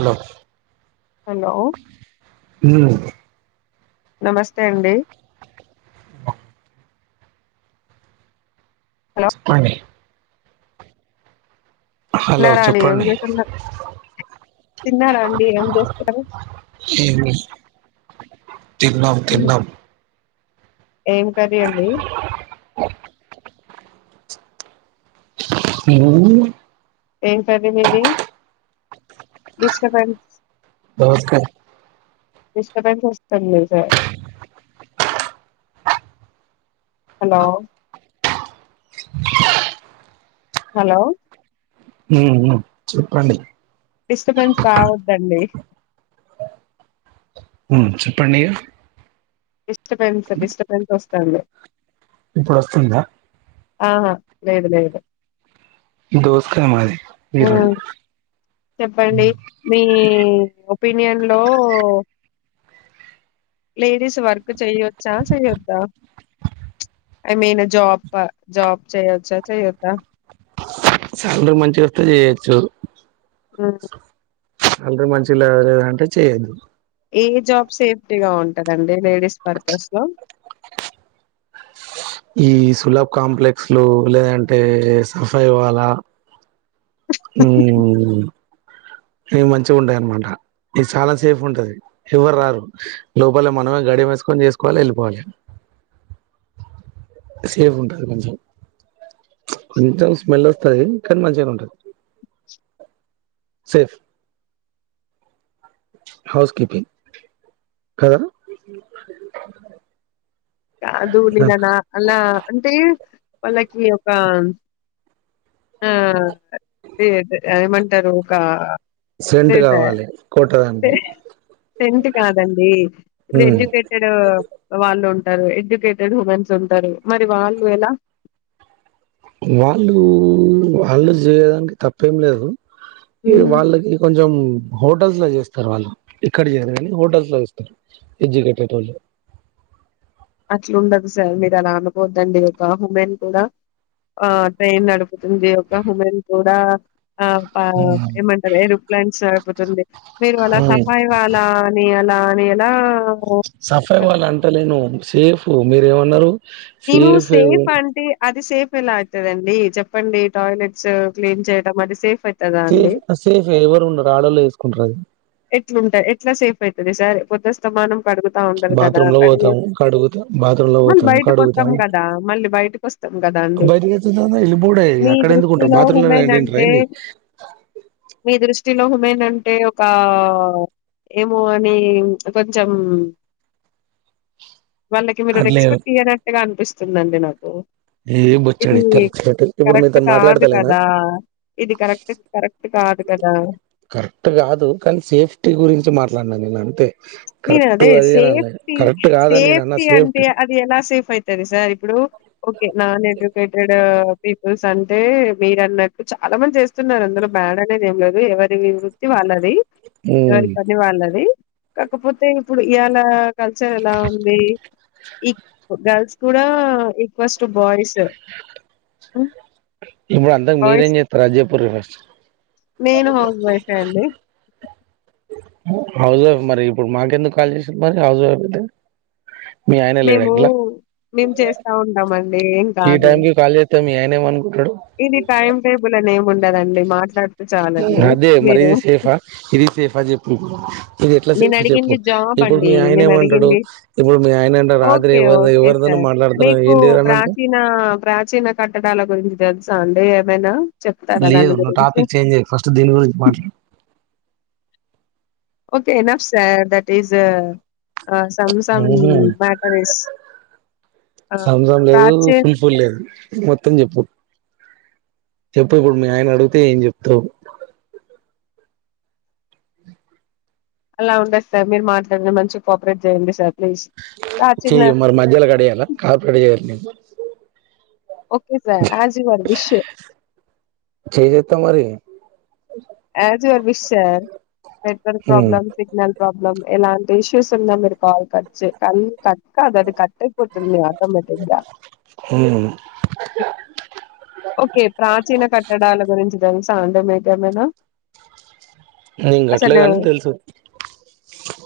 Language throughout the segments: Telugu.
హలో హలో ఉమ్ నమస్తే అండి హలో [inaudible] హలో తినరా అండి ఏం చెప్పండి చేస్తున్న తిన్నారా అండి ఏం చేస్తున్నారు తిన్నం తిన్- తిన్నం ఏం కర్రీ అండి మ్మ్ ఏం కర్రీ మీది డిస్టబెన్స్ నమస్కారం డిస్టబెన్స్ వస్తాంది తెలుసా హలో హలో ఉ ఉ చెప్పండి డిస్టబెన్స్ రావద్దండి మ్ చెప్పండి ఇగ చెప్పండి స డిస్టబెన్స్ వస్త్ సన్ డే ఇప్పుడు వస్తుందా ఆహా లేదు లేదు దోసకాయ మాది ఆ ఈరోజు చెప్పండి మీ ఒపీనియన్ లో లేడీస్ వర్క్ చేయొచ్చా చెయద్దా ఐ మీన్ జాబ్ జాబ్ చేయొచ్చా చెయొద్దా సాలరి మంచిగా వస్తే చేయచ్చు మ్మ్ సాలరీ మంచిగా లే లేదంటే చేయొద్దు ఏ జాబ్ సేఫ్టీ గా ఉంటదండి లేడీస్ పర్పస్ లో ఈ సులాబ్ కాంప్లెక్సులు లేదంటే సఫై వాళా హ్మ్మ్ ఇవి మంచిగా ఉంటాయి అనమాట ఇది చాలా సేఫ్ ఉంటది ఎవరు రారు లోపల మనమే గడియం వేసుకొని చేసుకోవాలి వెళ్ళిపోవాలి సేఫ్ ఉంటది కొంచెం కొంచెం స్మెల్ వస్తది కానీ మంచిగానే ఉంటది సేఫ్ హౌస్ కీపింగ్ కదా కాదు నిన్న నా అలా అంటే వాళ్ళకి ఒక అ ఆ దే అదే ఏమం తరూక సెంట్ కావాలి కొ సే సెంట్ కాదండి ఇప్పుడు ఉమ్ ఎడ్యుకేటెడ్ వాళ్ళు ఉం టరు ఎడ్యుకేటెడ్ హుమెన్స్ ఉంటారు మరి వాళ్ళు ఎలా వాళ్ళు వాళ్ళు చేయడానికి తప్పేం లేదు ఇగ హ్మ్. వాళ్ళకి కొంచం హోటల్స్ లో చేస్తారు వాళ్ళు ఇక్కడ చేయారు కానీ హోటల్స్ లో చేస్తారు ఎడ్యుకేటెడ్ వాళ్ళు అట్లుండదు సార్ మీరు అలా అనుకోవద్దండి ఒక ఉమెన్ కూడా ఆ ట్రైన్ నడుపుతుంది ఒక ఉ మెన్ కూడా ఆ ప ఏమంటారు ఏరోప్లేన్స్ నడుపుతుంది మీరు అలా సఫాయి వాలా అని అలా అని ఎలా సఫై వాళ్ళని- వాళ్ళ అంటలేను సేఫ్ మీరు ఏమన్నారు నేను సేఫ్ అండి అ ది సేఫ్ ఎలా అయితదండి చెప్పండి టాయిలెట్స్ క్లీన్ చేయడం అది సేఫ్ అయి సేఫ్ సేఫ్ ఎవరు ఉండరు ఆడోల్లే ఏసుకుంటారు అది ఎట్లుంటాయి ఎట్లా సేఫ్ అయితది సార్ పొద్దస్తమానం కడుగుతా ఉంటారు కదా బాత్రూమ్ లో పోతాము కడిగేసి కడుగుతాం బాత్రూమ్ లో బాత్రూమ్లో మళ్ళీ బోతాము బయటకు కడుగుతాం వస్తాం బాత్రూమ్లో కదా మళ్ళీ బయటకు వస్తాం కదా బోతాము కడుగుతాం అండి బయటి కి వచ్చినానా ఎల్లిపోడే మీ అక్కడ ఎందుకుంటారు దృష్టిలో బాత్రూంలోనే ఉమెన్ అంటారా అంటే ఏంటి ఉమేన్ అంటే ఇకా ఏమో అని కొంచెం వాళ్ళకి మీరు అట్లే రెస్పెక్ట్ ఇయ్యానట్టుగా అనిపిస్తుంది స్తుందండి నాకు ఏ ఇది బొచ్చెడు ఇత్తరు ఇచ్చినట్టు ఇప్పుడు కరెక్ట్ మీతోని కాదు మాట్లాడతలేనా? కదా ఇది కరెక్ట్ కరెక్ట్ కాద్ కదా కరెక్ట్ కాదు కానీ సేఫ్టీ గురించి మాట్లానా నేను అంతే నేను కరెక్ట్ అదే అది అని అనలే సేఫ్టీ కరెక్ట్ కాదని నేను అన్నా సేఫ్టీ అంటే అది ఎలా సేఫ్ అయితది సార్ ఇప్పుడు ఓకే నా నెగిటివ్ పెట్టడా పీపుల్స్ అండ్ టే మీరు అన్నట్టు చాలా మంది చేస్తున్నారు అందులో బ్యాడ్ అనేది ఏం లేదు ఎవరి వృత్తి వాళ్ళది హ్మ్. ఏవరి పని వాళ్ళది కాకపోతే ఇప్పుడు ఈయాల కల్చర్ ఎలా ఉంది ఈ గర్ల్స్ కూడా ఈక్వల్స్ టు బాయ్స్ హ్మ్. ఇప్పుడు అంతకు బాయ్స్ మీరేం జేత్తరు అది జెప్పుర్రి ఫస్ట్ నేను హౌస్ వైపే అండి హౌస్ వైఫ్ మరి ఇప్పుడు మాకెందుకు కాల్ చేసిండ్రు మరి హౌస్ వైఫ్ అయితే మీ ఆయన లేడా మేము ఇంట్ల? మేము చేస్తా ఉంటాం అండి ఏం కాదు తే మీ ఆయన ఏమను ఇది టైమ్ టేబుల్ అనే ఉన్ కదండి మా అదే మరి ఇది సేఫ్ ఆ ఇది సేఫ్ ఆ చెప్పు ఇది ఎట్లా నేను అడిగింది జాబ్ ఇప్పుడు అండి మీ ఆయన నేను ఏమంటాడు అడిగింది ఇప్పుడు మీ ఆయన అంటారు రాత్రి ఓకే ఎవరి ఓకే ఎవరితోనో సార్ మాట్లాడుతున్నారు మీకు ఏంటి అని అంటే ప్రాచీనా ప్రాచీన కట్టడాల గురిం తెలుసా అండి ఏమైనా చెప్తారా లేదు దాని నువ్వు గురించి టాపిక్ చేంజ్ చేయకు ఫస్ట్ దీని గురించి మాట్లా okay enough sir that is ah, some some ఉహు మ్యాటర్ ఇస్ సామ్‌సంగ్ లేదు, ప్రాచీన ఫుల్‌గా లేదు మొత్తం చెప్పు చెప్పు ఇప్పుడు మీ ఆయన అడుగితే ఏం చెప్తావ్ అలా ఉండదు సార్ మీరు మాట్లాడి మంచి కోఆపరేట్ చేయండి సార్ ప్లీజ్ ఆ చిన్న చెయ్య మరి మధ్యలో కడయాలా కార్పరడ చేయ్యాలి నేను స ఓకే సార్ ఆజవ విషయ చేసేస్తా మరి అ జర్ విశ్వార్ నెట్వర్క్ ఉమ్ ప్రాబ్లమ్ సిగ్నల్ బ్ల ఎలాంటి ఇష్యూస్ ఆ కట్ కల్ కట్ అ అ కట్ అయిపోతుంది ఆటోమేటిక్ గా ఉమ్ ఓకే ప్రాచీన కట్టడాల గురించి సాండమేతేమేనా నేను అసలు కట్టలేదని తెలుసు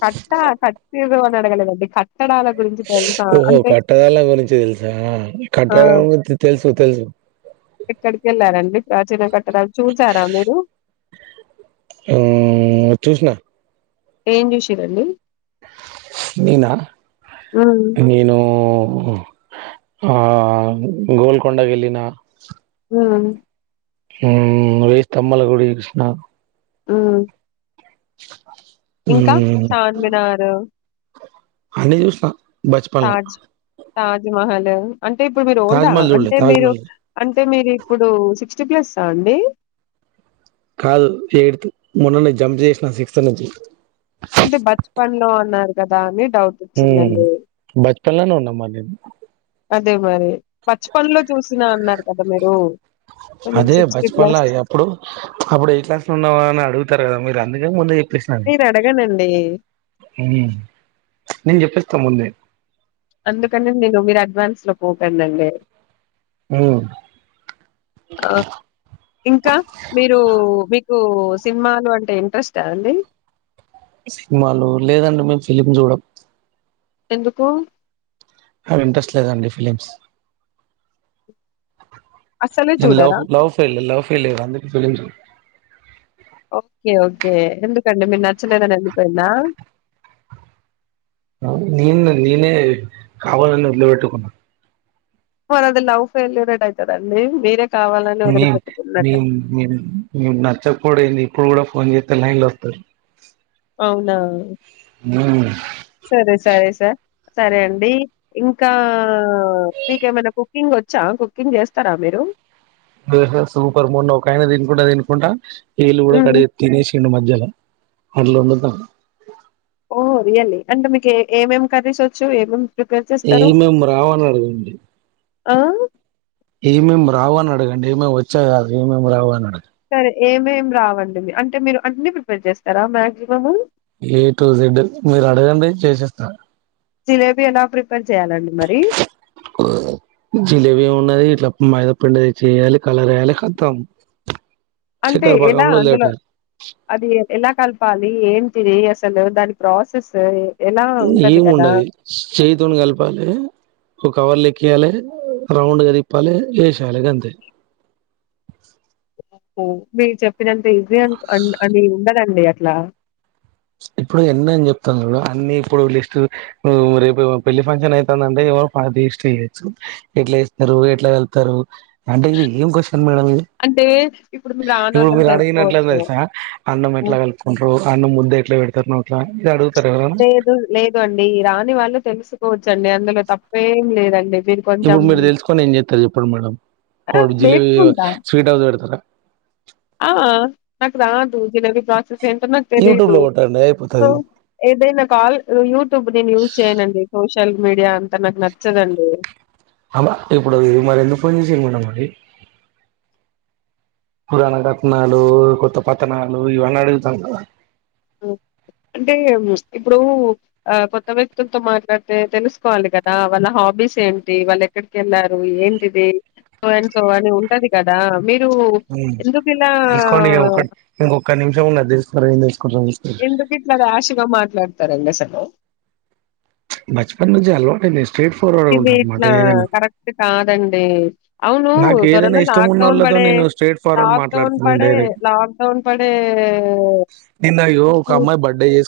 కట్టా కట్ ఇ వ అగలడి ఓహో కట్టదాల గురించి తెలుసా ఆ కట్టదాలం గురించి తెలుసు తెలుసు ఎక్కడికి వెళ్లారండి ప్రాచీన కట్టడాలు చూసారా మీరు చూసిన ఏం జూషిరలి ననా ఉమ్ నను ఆ గోల్కండగ ఎలినా ఆ రేష్ తమ్మల గుడి కృష్ణ ఆ ఇంకా చాన్మినారు అన్నిదిస బచ్పన్లా తాజమహల్ అంటే ఇప్పుడు మీరు ఓల్డా చూడలే అంటే మీరు తాజ్మహల్ అ అయితే మీరు ఇప్పుడు సిక్స్టీ ప్లస్ అండి కాదు ఎయిత్ మొన్న నే జంప్ చేసిన సిక్స్త్ నుంచి కే బచపనలో లో ఉన్నారు కదా అని డౌట్ వచ్చిందండి పక్కలోని ఉన్న మరి నేను అదే మరి బచ్‌పన్‌లో చూసినా అన్నారు కదా మీరు. సో, మీరు అదే బచపన్లో ప్లస్ ఎప్పుడు అప్పుడు ఏ క్లాస్ లో ఉన్నవా అని అడుగుతారు కదా మీరు ఎందుకే ముందు ప్పే నేను అడగనండి. నేను చెప్పేస్తా ముందే అందుకనే నేను మీరు అడ్వాన్స్ లో పోకంనండి ఉమ్, ఆ ఇంకా మీరు మీకు సినిమాలు అంటే ఇంట్రెస్ట్ అండి సినిమాలు లేదండి మేము ఫిలిమ్ చూడం ఎందుకు ఇంట్రెస్ట్ లేదండి ఫిలిమ్స్ అస్సలే నేను చూడరా? లవ్ లవ్ ఫెయిల్యూర్ అందుకు చూడను ఓకే ఓకే ఎందుకండి మీరు నచ్చలేదని వెళ్ళిపోయింద నేను నేనే కావాలని వదులు పెట్టుకున్న మది అదిలవ్ ఫెయిల్యూర్ ఎట్టా అయితది అండి మీరే కావాలని మేం వదిలిపెట్టుకున్నట్టే మేం నచ్చకపోడం ఏంది ఇప్పుడు కూడా ఫోన్ చేస్తే లైన్ లో వస్తాది అవునా ము సరే సరే సార్ సరే అండి ఇంకా మీకేమనా కుకింగ్ వచ్చా కుకింగ్ చేస్తారా మీరు సూపర్ మూన్ ఒకయనా తినుకుంటా తినుకుంటా ఏల్ కూడా కడ తినేసిండు మధ్యలో అలో ఉండద ఓ రియల్లీ అంటే మీకు ఏమేం కర్రీస్ వచ్చు ఏమేం ఏం ఏం రావని అడగండి ఆ ఏమేమి రావని అడగండి ఏమేమి వచ్చా కాదు ఏమేమి రావని అడగండి ఏమేమి రావండి అంటే మీరు అన్ని ప్రిపేర్ చేస్తారా మాక్సిమం ఏ టు జెడ్ మీరు అడగండి చెచేస్త జిలేబీ ఎలా ప్రీ జిలేబీ ఏ ఉన్నది ఇట్లా మైదా పిండి చేయాలి కలర్ వేయాలి ఖతం అంటే ఎలా అందులో అది ఎలా కలపాలి ఏం ది అసలు దాని ప్రాసెస్ ఎలా ఉంటది ఏం కదా ఉండదు చేతోని కలపాలి ఒక కవర్ క్ పక్కలే రౌండ్ గా తెప్పలీ ఏషాల గంతే బే చెప్ప ఇదంతా ఈజీ అని ఉండ్ ఉండదండి ల ఇప్పుడు ఎన్ని అని చెప్తాను అన్ని ఇప్పుడు లిస్ట్ రేపు పెళ్లి ఫంక్షన్ ఐతాందంటే ఇవాళ లిస్ట్ యెయ్యొచ్చు ఎట్లేస్తరు ఎట్లా వెళ్తారు అంటే ఇది ఏం కొష్ [unintelligible] మేడం ఇది అంటే ఇప్పుడు మేము ఇప్పుడు రానోళ్ళం మీరు అడిగినట్లుంది తెలుసుకోవచ్చు. తెలుసా అన్నం ఎట్లా హ్మ్. కలుపుకుంటారు అన్నుం ముద్దే ట్లే పెడతారుట్లాడు నోట్లో ఇదడు లేదు లేదు అండి రాని వాళ్ళు తెలుసుకో చ్చండి అందులో తప్పేం లేదండి మీరు కొంచెం ఇప్పుడు మీరు తెలుసుకొని ఏం చేస్తారు చెప్పండి మేడం ఆ [unintelligible] జిలేబీ నేర్చుకుంటా స్వీట్ హౌస్ పెడతారా ఆ నాకు రాదు జి [unintelligible] ఏంటో మ యూట్యూబ్ తెలీదు లో కొట్టండి సో అయిపోతది ఏదైనా కాల్ యూట్యూబ్ నేను యూస్ చేయనండి సో షల్ మీడియా అంటే నాకు నచ్చదండి అమ ఇప్పుడు ఇది మరి ఎందుకు ఫోన్ చెసిర్రు మేడం మరి పురాణ కథనాలు కొత్త పతనాలు ఇవన్నీ అడుగుతారు కదా అంటే ఇప్పుడు ఆ కొత్త వ్యక్తులతో మాట్లాడితే తెలుసుకోవాలి కదా వాళ్ళ హాబీస్ ఏంటి వాళ్ళు ఎక్కడికెళ్ళారు ఏంటిది సో అం సో అని ఉంటది కదా మీ ఉమ్ తెలుసుకోండి ఇగ ఒక ఇంకొక్క నిమిషం ఉన్నది అది తెలుసుకోండి ముందు ఎందుకు ఇట్లా రాష్గా మాట్లాడు తరంగ సప్ ఆ బచపన్ నుండి అలవాటు [unintelligible] ఇవి ఉంటా అనమాట ఇట్లా ఏదైనా కరెక్ట్ కాదండి అవును నాకు ఏదైనా త్వరలో ఇష్టం లాక్ డౌన్ ఉన్నోళ్ళతో పడె నేను స్ట్రేట్ ఫార్వర్డ్ లాక్ డౌన్ మాట్లాడతాను నేను పడె డైరెక్ట్ లాక్ డౌన్ పడే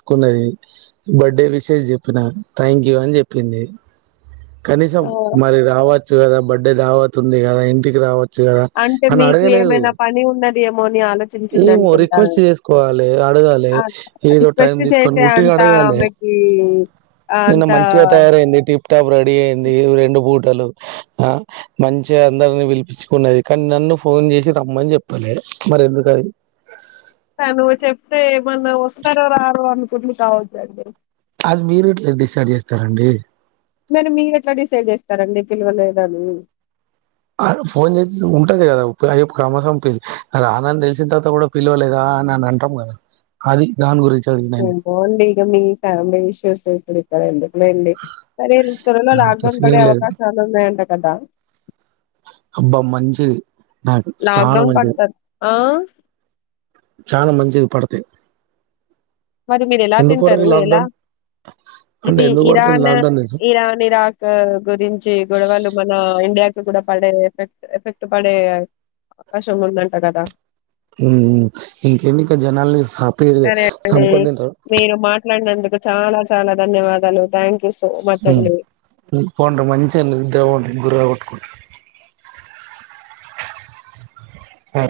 కున్నది బర్డే విషేస్ చెప్పిన థ్యాంక్ యూ అని చెప్పింది కనీసం ఆహ్, మరి రావ చ్చు గదా బడ్డే దావత్ ఉంది కదా ఇంటికి రావ అంటే మీకు ఏమైనా పని ఉందని ఏమో రిక్వెస్ట్ చేసుకోవాలి అడగాలి ఆ! ఏదో టైం రిక్వెస్ట్ తీసుకొని చేసే ఉట్టిగా అంత అడగాలి ఆమెకి నిన్న అంత మంచిగా తయారయింది టిప్ టాప్ రెడీ అయింది రెండు బూ టలు మంచిగా అందరిని పిలిపిచ్చుకున్నది కానీ నన్ను ఫోన్ చేసి రమ్మని చెప్పలె మరి ఎందు [unintelligible] తను చెప్తే ఏమన్నా వస్తారో రారో అనుకుంది కావచ్చండి అది మీరు ఇట్లా డిసైడ్ చేస్తారండి మీరు మీరు ఎట్లా డిసైడ్ చేస్తారండి పిల్వలేదని ఆమె ఫోన్ చేసి ఉంటది కదా [unintelligible] ఆ మాత్రం రానని తెలిసిన తర్వాత కూడా పిలవలేదా అని అనంటాం కదా అది దాని గురించి అడిగిన ఇం పోండి ఇక మీ ఫ్యామిలీ ఇష్యూస్ ఇప్పుడు సరే అండి లేండి అదేండి త్వరలో అంత లాక్ డౌన్ పడే సీన్ లేదు అవకాశాలు ఉన్నాయంట కదా అబ్బా మంచిది నాకు చాలా లాక్‌డౌన్ మంచిది పడతారు. ఆ! చాలా మంచిది పడితే మరి మీరు ఎలా తింటారు ఎలా అంటే ఇది ఎందుకు పడుతుంది ఇరాన్ లాక్డౌన్ తెలుసా ఇరాన్ ఇరాక్ గురించి గొడవలు మన ఇండియాకి కూడా పడే ఎఫెక్ట్ ఎఫెక్ట్ పడే అవకాశం ఉందంట కదా ఉ ఇంకెన్నికా జనాాల సాపి అంటే మీరు మాట్లాడినందు చాలా చాలా ధన్యవాదాలు థ్యాంక్ యూ సో మచ్ అండి పోండ్రి మంచిషిని ఇద్దం గురు ఉట్కుంట ఆ